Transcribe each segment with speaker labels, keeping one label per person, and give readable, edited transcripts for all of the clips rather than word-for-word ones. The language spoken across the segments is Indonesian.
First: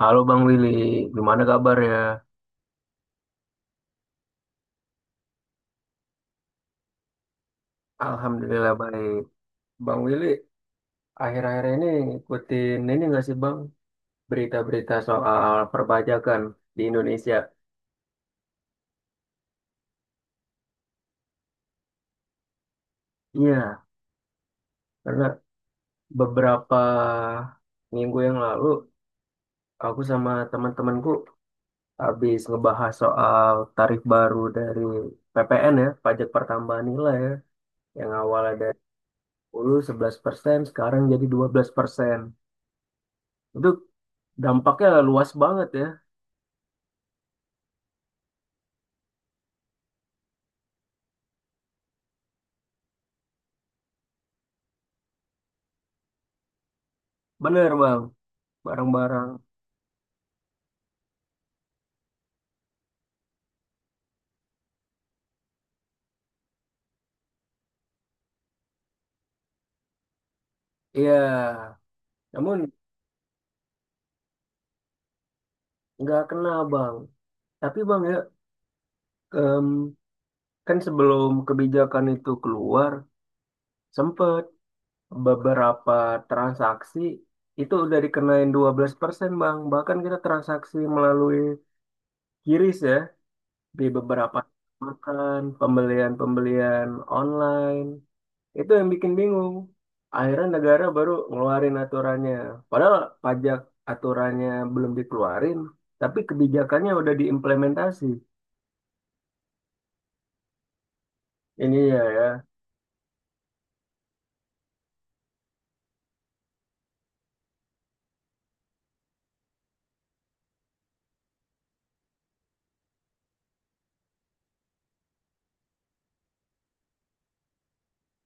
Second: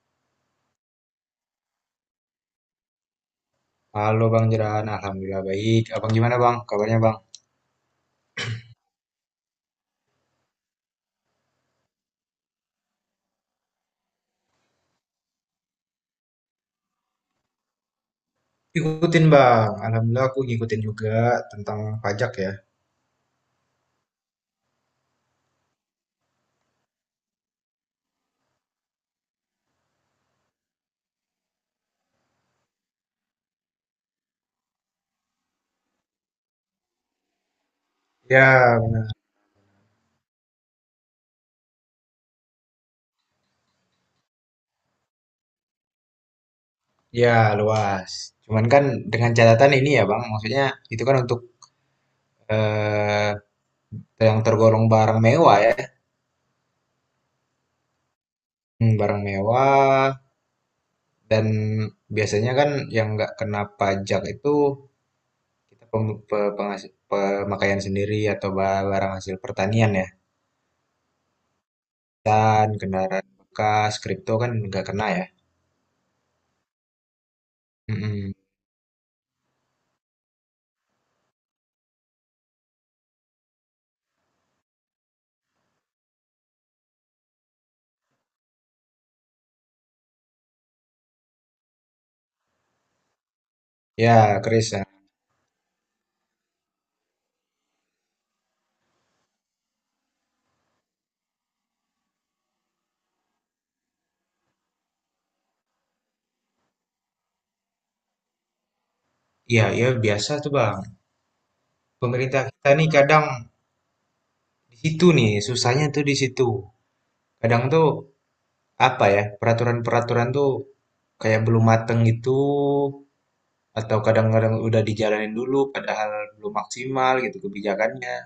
Speaker 1: Halo Bang Willy, gimana kabar ya?
Speaker 2: Halo Bang Jeran, Alhamdulillah baik. Abang gimana Bang? Kabarnya Bang?
Speaker 1: Alhamdulillah baik. Bang Willy, akhir-akhir ini ngikutin ini nggak sih Bang? Berita-berita soal perpajakan di Indonesia.
Speaker 2: Ikutin Bang, Alhamdulillah aku ngikutin juga tentang pajak ya.
Speaker 1: Iya, karena beberapa minggu yang lalu aku sama teman-temanku habis ngebahas soal tarif baru dari PPN ya, pajak pertambahan nilai ya, yang awalnya dari
Speaker 2: Ya,
Speaker 1: 10% sekarang jadi 12%. Itu dampaknya luas banget ya.
Speaker 2: ya luas. Cuman kan dengan catatan ini ya Bang, maksudnya itu kan untuk eh, yang tergolong barang mewah ya.
Speaker 1: Bener Bang,
Speaker 2: Hmm, barang
Speaker 1: barang-barang.
Speaker 2: mewah dan biasanya kan yang nggak kena pajak itu kita pemakaian sendiri atau barang hasil pertanian ya.
Speaker 1: Iya, namun
Speaker 2: Dan kendaraan bekas, kripto kan nggak kena ya.
Speaker 1: nggak kena bang. Tapi bang ya,
Speaker 2: Mm-mm.
Speaker 1: em, kan sebelum kebijakan itu keluar, sempet beberapa transaksi itu udah dikenain 12% bang. Bahkan kita transaksi melalui kiris ya, di beberapa
Speaker 2: Ya, keris ya.
Speaker 1: makan, pembelian-pembelian online. Itu yang bikin bingung. Akhirnya negara baru ngeluarin aturannya. Padahal pajak aturannya belum dikeluarin, tapi kebijakannya udah diimplementasi.
Speaker 2: Iya, ya biasa tuh Bang.
Speaker 1: Ini ya
Speaker 2: Pemerintah
Speaker 1: ya,
Speaker 2: kita nih kadang di situ nih, susahnya tuh di situ. Kadang tuh apa ya, peraturan-peraturan tuh kayak belum mateng gitu, atau kadang-kadang udah dijalanin dulu padahal belum maksimal gitu kebijakannya.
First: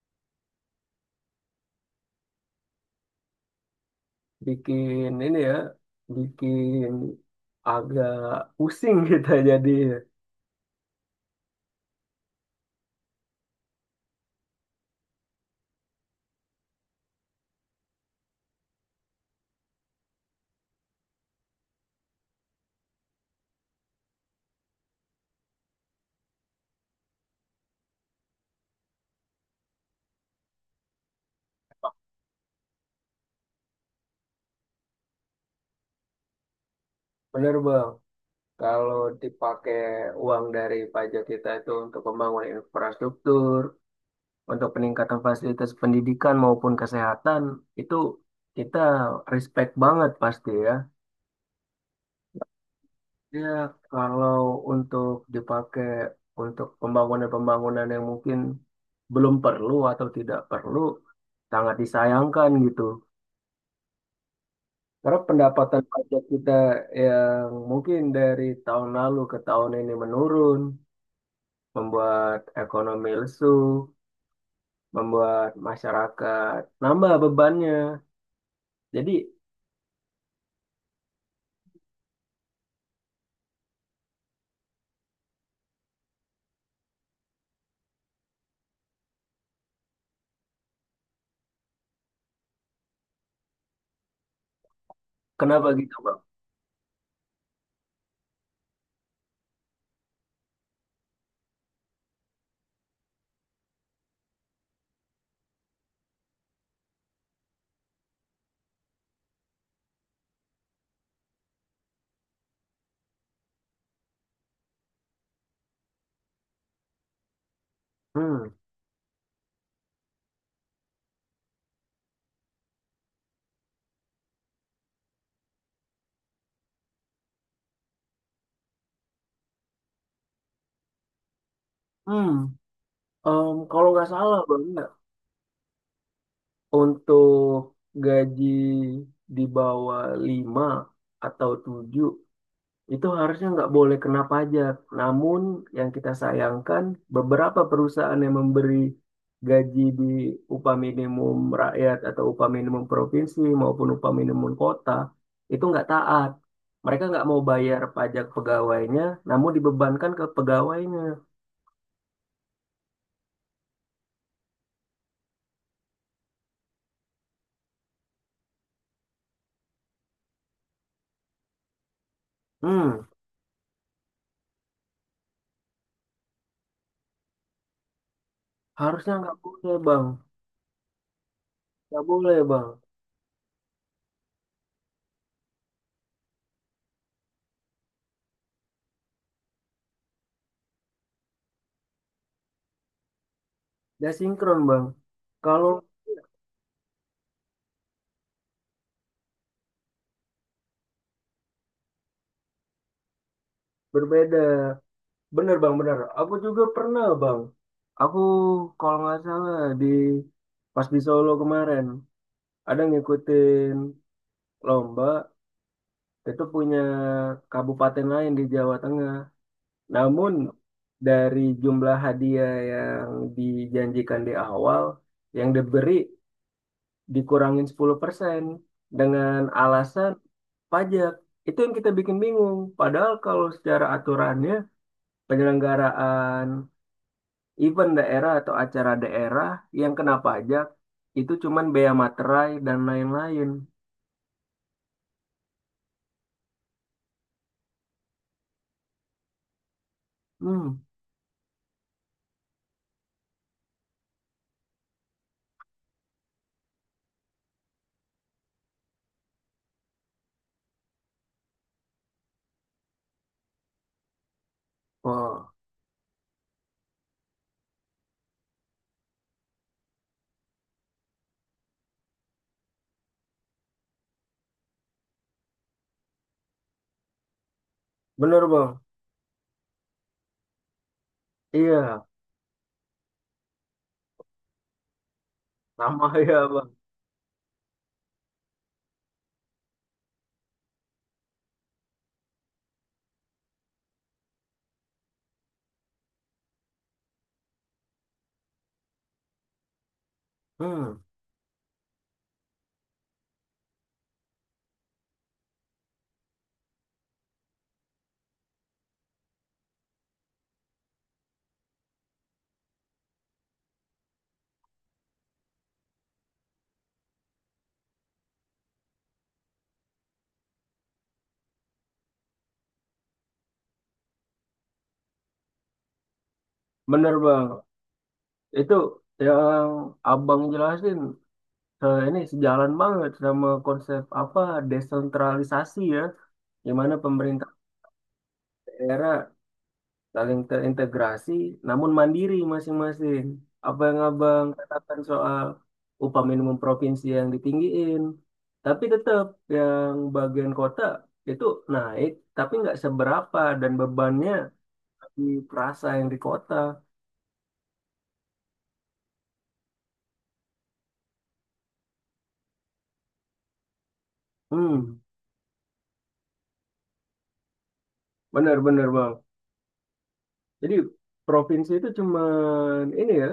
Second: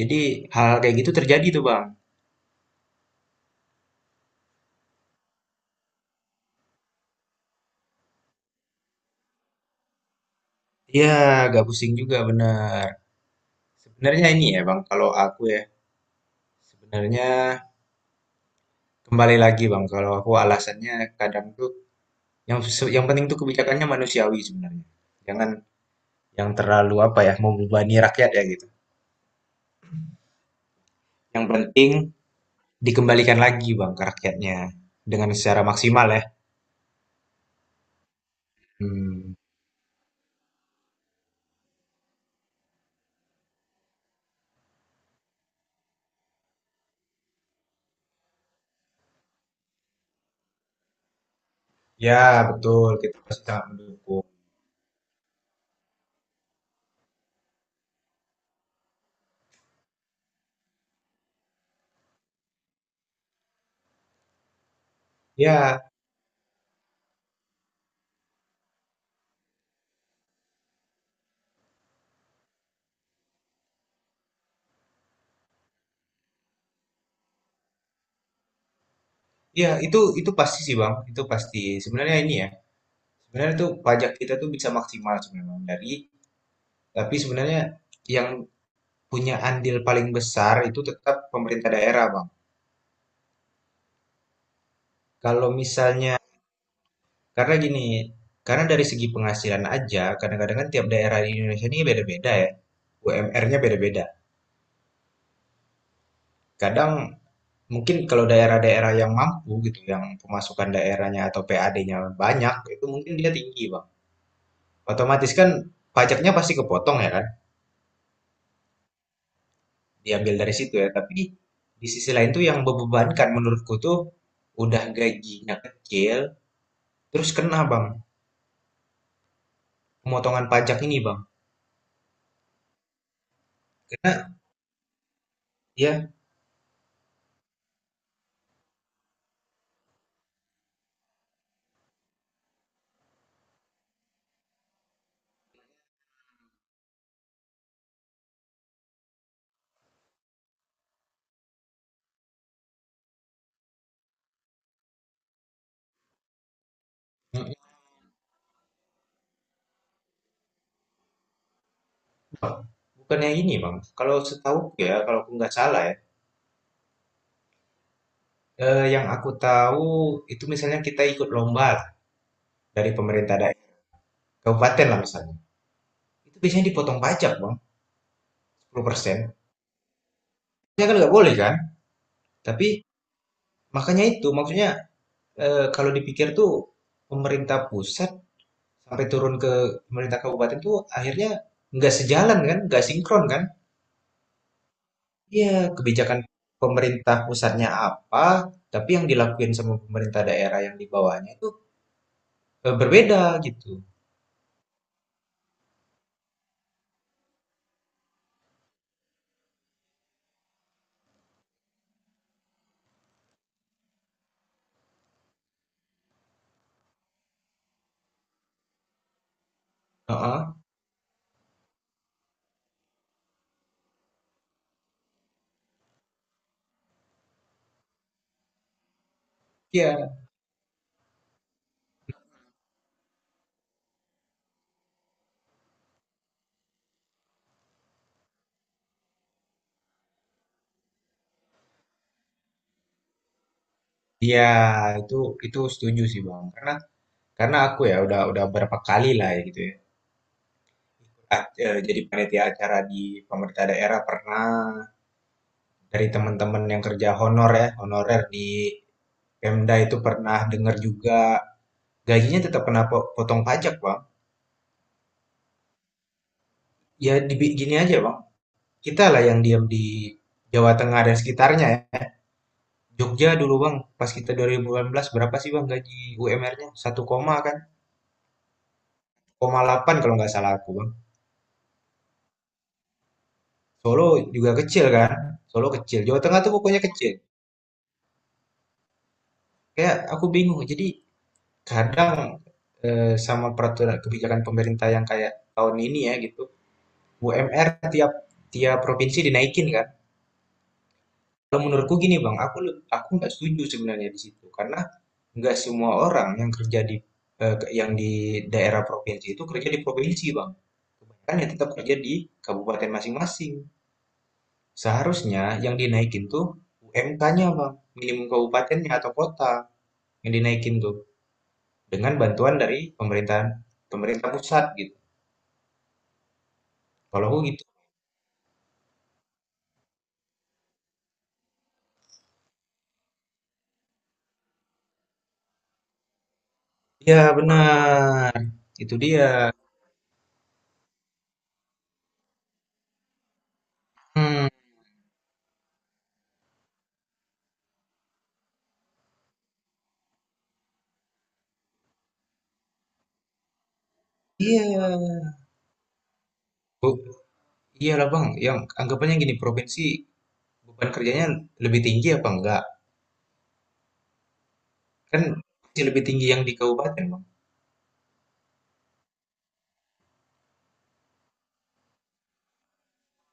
Speaker 2: Jadi hal kayak gitu terjadi tuh Bang.
Speaker 1: bikin ini ya, bikin agak pusing kita jadi.
Speaker 2: Iya, agak pusing juga bener. Sebenarnya ini ya Bang, kalau aku ya, sebenarnya kembali lagi Bang, kalau aku alasannya kadang tuh yang penting tuh kebijakannya manusiawi sebenarnya. Jangan yang terlalu apa ya, membebani rakyat ya gitu. Yang penting dikembalikan lagi bang ke rakyatnya dengan secara maksimal ya.
Speaker 1: Bener Bang, kalau
Speaker 2: Hmm.
Speaker 1: dipakai uang dari pajak kita itu untuk pembangunan infrastruktur, untuk peningkatan fasilitas pendidikan maupun kesehatan, itu kita respect banget pasti ya.
Speaker 2: Ya betul, kita pasti
Speaker 1: Ya,
Speaker 2: sangat mendukung.
Speaker 1: kalau untuk dipakai untuk pembangunan-pembangunan yang mungkin belum perlu atau tidak perlu, sangat disayangkan gitu. Karena pendapatan
Speaker 2: Ya,
Speaker 1: pajak kita yang mungkin dari tahun lalu ke tahun ini menurun, membuat ekonomi lesu, membuat masyarakat nambah bebannya. Jadi,
Speaker 2: ya itu pasti sih bang, itu pasti. Sebenarnya ini ya, sebenarnya tuh pajak kita tuh bisa maksimal sebenarnya Bang. Tapi sebenarnya yang punya andil paling besar itu tetap pemerintah daerah bang. Kalau
Speaker 1: kenapa gitu,
Speaker 2: misalnya
Speaker 1: Bang?
Speaker 2: Karena gini, karena dari segi penghasilan aja, kadang-kadang kan tiap daerah di Indonesia ini beda-beda ya. UMR-nya beda-beda. Kadang mungkin kalau daerah-daerah yang mampu gitu, yang pemasukan daerahnya atau PAD-nya banyak, itu mungkin dia tinggi, Bang. Otomatis kan pajaknya pasti kepotong ya kan,
Speaker 1: Hmm.
Speaker 2: diambil dari situ ya. Tapi di sisi lain tuh yang membebankan menurutku tuh udah gajinya kecil, terus kena, Bang, pemotongan pajak ini, Bang.
Speaker 1: Hmm. Kalau nggak
Speaker 2: Karena
Speaker 1: salah, Bang, ya,
Speaker 2: ya,
Speaker 1: untuk gaji di bawah 5 atau 7 itu harusnya nggak boleh kena pajak. Namun yang kita sayangkan beberapa perusahaan yang memberi gaji di upah minimum rakyat atau upah minimum provinsi maupun upah minimum kota itu nggak taat. Mereka nggak mau bayar pajak pegawainya, namun dibebankan ke pegawainya.
Speaker 2: bukannya ini, Bang, kalau setahu ya, kalau aku nggak salah ya, yang aku tahu itu misalnya kita ikut lomba dari
Speaker 1: Hmm,
Speaker 2: pemerintah daerah, kabupaten lah misalnya. Itu biasanya dipotong pajak, Bang, sepuluh
Speaker 1: harusnya
Speaker 2: persen
Speaker 1: nggak boleh, Bang.
Speaker 2: Ya kan nggak boleh kan?
Speaker 1: Nggak boleh, Bang.
Speaker 2: Tapi makanya itu, maksudnya kalau dipikir tuh pemerintah pusat sampai turun ke pemerintah kabupaten tuh akhirnya nggak sejalan kan, nggak sinkron kan?
Speaker 1: Nggak sinkron, Bang.
Speaker 2: Iya,
Speaker 1: Kalau
Speaker 2: kebijakan pemerintah pusatnya apa, tapi yang dilakuin sama pemerintah daerah yang di bawahnya itu berbeda gitu.
Speaker 1: berbeda. Bener bang, bener. Aku juga pernah bang. Aku kalau nggak salah di pas di Solo kemarin ada ngikutin lomba itu punya kabupaten lain di Jawa Tengah. Namun
Speaker 2: Heeh.
Speaker 1: dari jumlah hadiah yang dijanjikan di awal yang diberi dikurangin 10% dengan alasan
Speaker 2: Iya.
Speaker 1: pajak. Itu yang kita bikin bingung. Padahal kalau secara aturannya penyelenggaraan event daerah atau acara daerah yang kena pajak itu cuman bea materai dan lain-lain.
Speaker 2: Iya, itu itu setuju sih Bang. Karena aku ya udah berapa kali lah ya gitu ya.
Speaker 1: Hmm,
Speaker 2: Jadi panitia acara di pemerintah daerah pernah dari teman-teman yang kerja honor ya, honorer di Pemda itu pernah dengar juga gajinya tetap kena potong pajak, Bang.
Speaker 1: oh,
Speaker 2: Ya di gini aja, Bang. Kita lah yang diam di Jawa Tengah dan sekitarnya ya. Jogja dulu, Bang. Pas kita 2018 berapa sih, Bang, gaji UMR-nya? 1 koma kan?
Speaker 1: bener bang.
Speaker 2: Delapan kalau nggak salah aku bang.
Speaker 1: Iya,
Speaker 2: Solo juga kecil kan, Solo kecil.
Speaker 1: sama
Speaker 2: Jawa
Speaker 1: ya
Speaker 2: Tengah tuh
Speaker 1: bang.
Speaker 2: pokoknya kecil. Kayak aku bingung. Jadi kadang sama peraturan kebijakan pemerintah yang kayak tahun ini ya gitu, UMR tiap tiap provinsi dinaikin kan.
Speaker 1: Hmm,
Speaker 2: Kalau menurutku gini bang, aku nggak setuju sebenarnya di situ karena nggak semua orang yang kerja di yang di daerah provinsi itu kerja di provinsi bang. Kebanyakan ya tetap kerja di kabupaten masing-masing. Seharusnya yang dinaikin tuh UMK-nya, Bang, minimum kabupatennya atau kota yang dinaikin tuh dengan bantuan dari pemerintah pusat gitu.
Speaker 1: bener
Speaker 2: Kalau aku
Speaker 1: bang.
Speaker 2: gitu.
Speaker 1: Itu yang abang jelasin ini sejalan banget sama konsep apa desentralisasi ya, di mana
Speaker 2: Iya,
Speaker 1: pemerintah
Speaker 2: benar. Itu dia.
Speaker 1: daerah saling terintegrasi namun mandiri masing-masing. Apa yang abang
Speaker 2: Hmm,
Speaker 1: katakan soal upah minimum provinsi yang ditinggiin, tapi tetap yang bagian kota itu naik, tapi nggak seberapa dan bebannya
Speaker 2: iya.
Speaker 1: di perasa yang di kota.
Speaker 2: Bu- Iyalah, Bang, yang anggapannya gini provinsi beban kerjanya lebih tinggi apa enggak?
Speaker 1: Hmm,
Speaker 2: Kan pasti lebih tinggi yang di kabupaten, Bang.
Speaker 1: benar-benar bang. Jadi provinsi itu cuman ini ya,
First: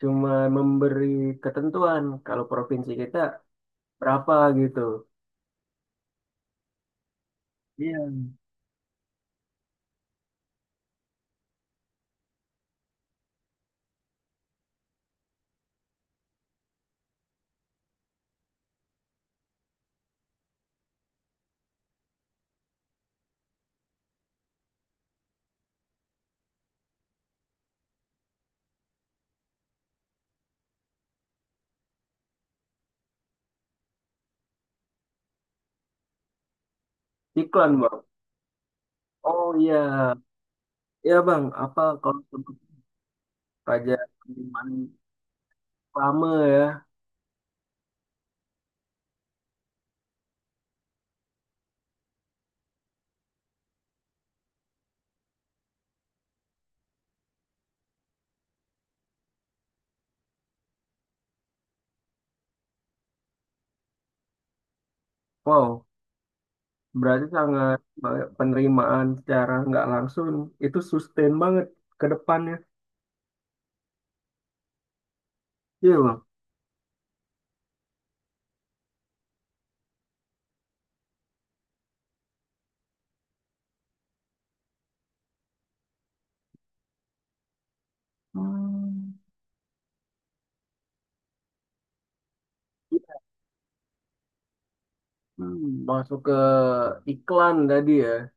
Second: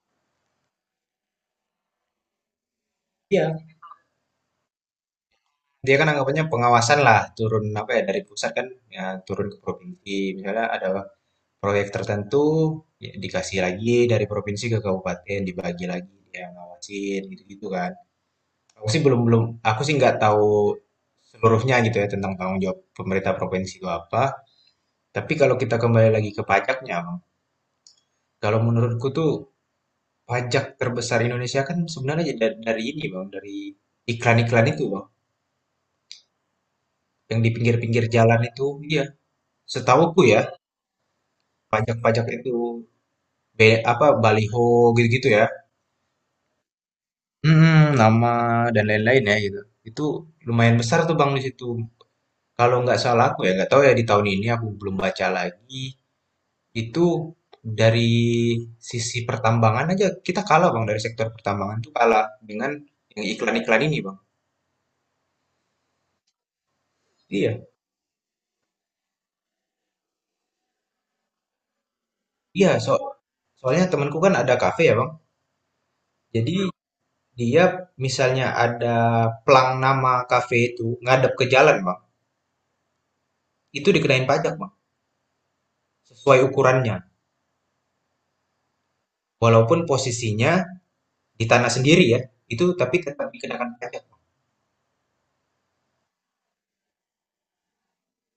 Speaker 1: cuman memberi ketentuan kalau provinsi kita
Speaker 2: Iya,
Speaker 1: berapa gitu.
Speaker 2: dia kan anggapannya pengawasan lah turun apa ya
Speaker 1: Iya.
Speaker 2: dari pusat kan, ya turun ke provinsi misalnya ada proyek tertentu, ya dikasih lagi dari provinsi ke kabupaten, dibagi lagi, dia ngawasin, gitu-gitu kan. Aku sih belum belum, aku sih nggak tahu seluruhnya gitu ya tentang tanggung jawab pemerintah provinsi itu apa. Tapi kalau kita kembali lagi ke pajaknya, Bang. Kalau menurutku tuh pajak terbesar Indonesia kan sebenarnya dari, ini, Bang, dari iklan-iklan itu, Bang. Yang di
Speaker 1: Iklan bang.
Speaker 2: pinggir-pinggir jalan itu, iya.
Speaker 1: Oh iya,
Speaker 2: Setahuku ya,
Speaker 1: iya bang, apa kalau
Speaker 2: pajak-pajak itu
Speaker 1: untuk pajak
Speaker 2: apa baliho
Speaker 1: penerimaan
Speaker 2: gitu-gitu ya.
Speaker 1: pamer?
Speaker 2: Mhm, nama dan lain-lain ya gitu. Itu lumayan besar tuh Bang di situ. Kalau nggak salah aku ya nggak tahu ya di tahun ini aku belum baca lagi. Itu dari sisi pertambangan aja kita kalah Bang dari sektor pertambangan tuh kalah dengan yang iklan-iklan ini Bang.
Speaker 1: Wow, berarti
Speaker 2: Iya,
Speaker 1: sangat banget penerimaan secara nggak langsung itu sustain banget ke depannya.
Speaker 2: iya, soalnya temanku kan ada kafe ya Bang.
Speaker 1: Iya bang.
Speaker 2: Jadi dia misalnya ada plang nama kafe itu ngadep ke jalan Bang. Itu dikenain pajak Bang sesuai ukurannya.
Speaker 1: Hmm.
Speaker 2: Walaupun posisinya di tanah sendiri ya, itu tapi tetap dikenakan pajak.
Speaker 1: Hmm, masuk ke iklan tadi ya.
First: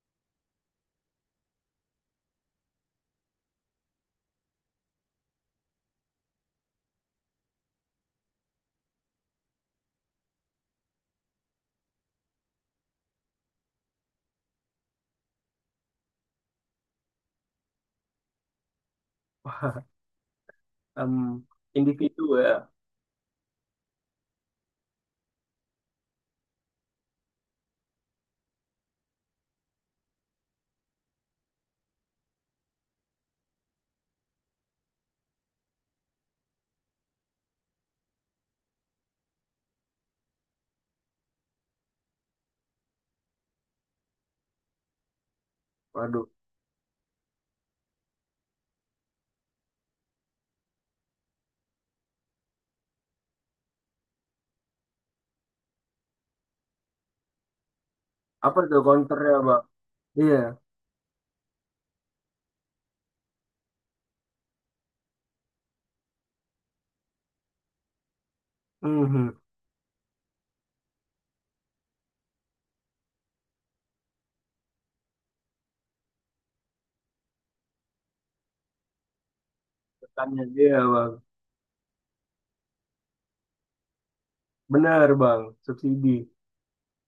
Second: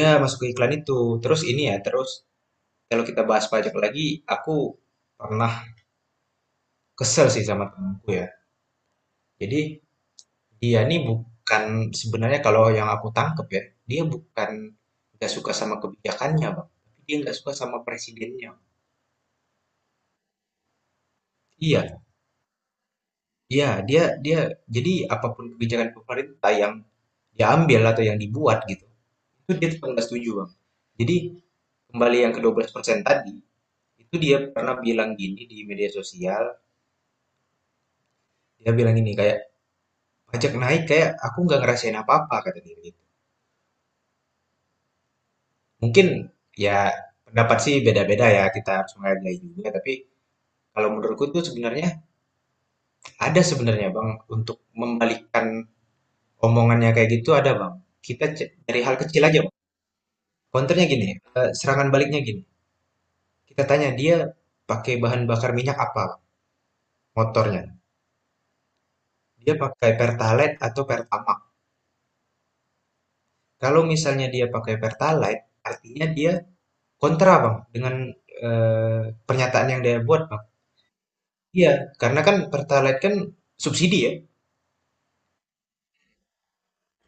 Speaker 2: Ya, masuk ke iklan itu. Terus ini ya, terus kalau kita bahas pajak lagi, aku pernah kesel sih sama temanku ya. Jadi dia nih bukan sebenarnya kalau yang aku tangkep ya, dia bukan nggak suka sama kebijakannya, Bang. Tapi dia nggak suka sama presidennya.
Speaker 1: Wah, em,
Speaker 2: Iya,
Speaker 1: individu ya.
Speaker 2: iya, dia dia jadi apapun kebijakan pemerintah yang diambil atau yang dibuat gitu, itu dia tetap nggak setuju, Bang. Jadi kembali yang ke 12% tadi. Itu dia pernah bilang gini di media sosial, dia bilang gini kayak pajak naik kayak aku nggak ngerasain apa-apa kata dia gitu. Mungkin
Speaker 1: Waduh,
Speaker 2: ya pendapat sih beda-beda ya kita harus menghargai juga tapi kalau menurutku tuh sebenarnya ada sebenarnya Bang untuk membalikkan omongannya kayak gitu ada Bang. Kita
Speaker 1: apa tuh
Speaker 2: dari hal kecil
Speaker 1: counternya
Speaker 2: aja Bang.
Speaker 1: bang? Iya.
Speaker 2: Counternya gini, serangan baliknya gini. Kita tanya dia pakai bahan bakar minyak apa Bang, motornya.
Speaker 1: Mhm,
Speaker 2: Dia pakai Pertalite atau Pertamax. Kalau misalnya dia pakai Pertalite artinya dia kontra, Bang, dengan, pernyataan yang dia buat, Bang.
Speaker 1: tekannya dia bang.
Speaker 2: Iya, karena kan Pertalite kan subsidi ya,
Speaker 1: Benar bang, subsidi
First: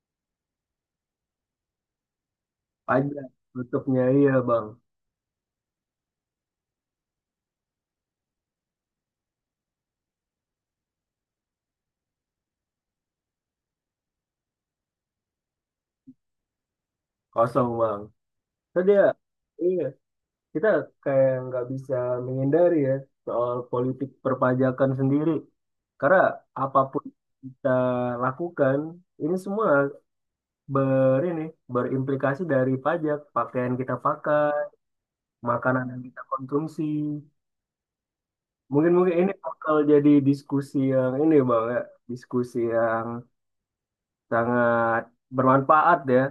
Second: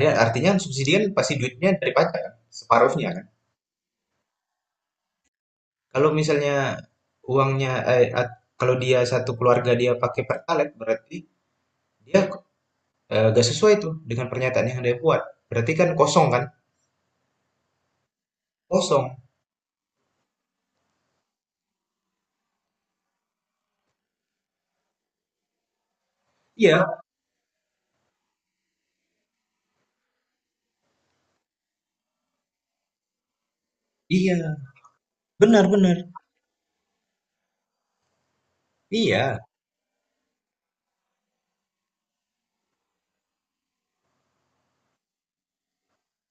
Speaker 2: ya artinya subsidi kan pasti duitnya dari pajak kan, separuhnya kan.
Speaker 1: pajak tutupnya iya bang,
Speaker 2: Kalau misalnya uangnya, eee, at kalau dia satu keluarga dia pakai Pertalite berarti dia, nggak sesuai tuh dengan pernyataan yang dia buat. Berarti kan kosong kan?
Speaker 1: kosong bang. Tadi ya,
Speaker 2: Kosong.
Speaker 1: iya. Kita kayak nggak bisa menghindari ya soal politik perpajakan sendiri. Karena
Speaker 2: Iya
Speaker 1: apapun kita lakukan, ini semua ber ini berimplikasi dari pajak, pakaian kita pakai,
Speaker 2: iya, benar
Speaker 1: makanan
Speaker 2: benar.
Speaker 1: yang kita konsumsi. Mungkin mungkin ini
Speaker 2: Iya
Speaker 1: bakal jadi diskusi yang ini Bang ya, diskusi yang sangat bermanfaat ya.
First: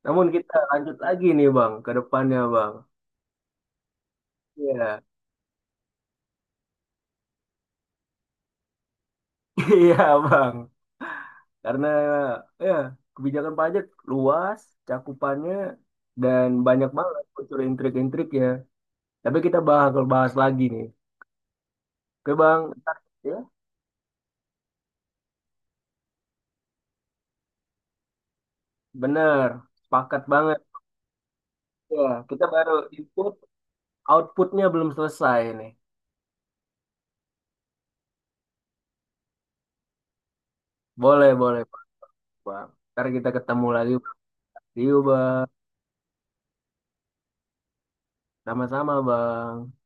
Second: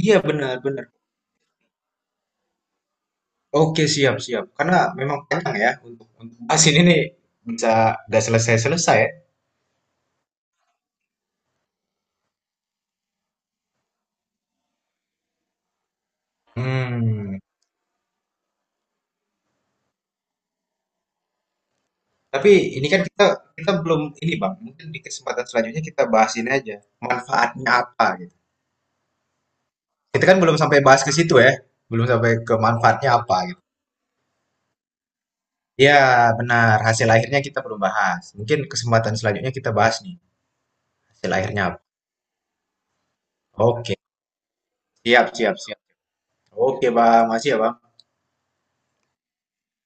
Speaker 2: iya,
Speaker 1: Namun kita
Speaker 2: benar benar.
Speaker 1: lanjut lagi nih Bang ke depannya Bang.
Speaker 2: Oke, siap, siap. Karena
Speaker 1: Iya.
Speaker 2: memang panjang ya untuk bahas ini nih bisa nggak selesai-selesai ya.
Speaker 1: Iya Bang. Karena ya kebijakan pajak luas cakupannya dan banyak banget
Speaker 2: Hmm.
Speaker 1: unsur intrik-intriknya. Tapi kita bakal bahas lagi nih. Oke
Speaker 2: Tapi
Speaker 1: Bang,
Speaker 2: ini
Speaker 1: ntar
Speaker 2: kan kita
Speaker 1: ya
Speaker 2: kita belum ini Bang. Mungkin di kesempatan selanjutnya kita bahas ini aja. Manfaatnya apa gitu.
Speaker 1: bener, sepakat
Speaker 2: Kita kan belum
Speaker 1: banget.
Speaker 2: sampai bahas ke situ ya.
Speaker 1: Ya,
Speaker 2: Belum sampai
Speaker 1: kita
Speaker 2: ke
Speaker 1: baru
Speaker 2: manfaatnya
Speaker 1: input,
Speaker 2: apa gitu.
Speaker 1: outputnya belum selesai nih.
Speaker 2: Ya, benar. Hasil akhirnya kita belum bahas. Mungkin kesempatan selanjutnya kita bahas nih.
Speaker 1: Boleh,
Speaker 2: Hasil
Speaker 1: boleh
Speaker 2: akhirnya apa.
Speaker 1: Bang. Ntar kita ketemu lagi.
Speaker 2: Oke.
Speaker 1: See you
Speaker 2: Siap,
Speaker 1: Bang.
Speaker 2: siap, siap. Oke, Bang. Masih ya, Bang.
Speaker 1: Sama-sama Bang.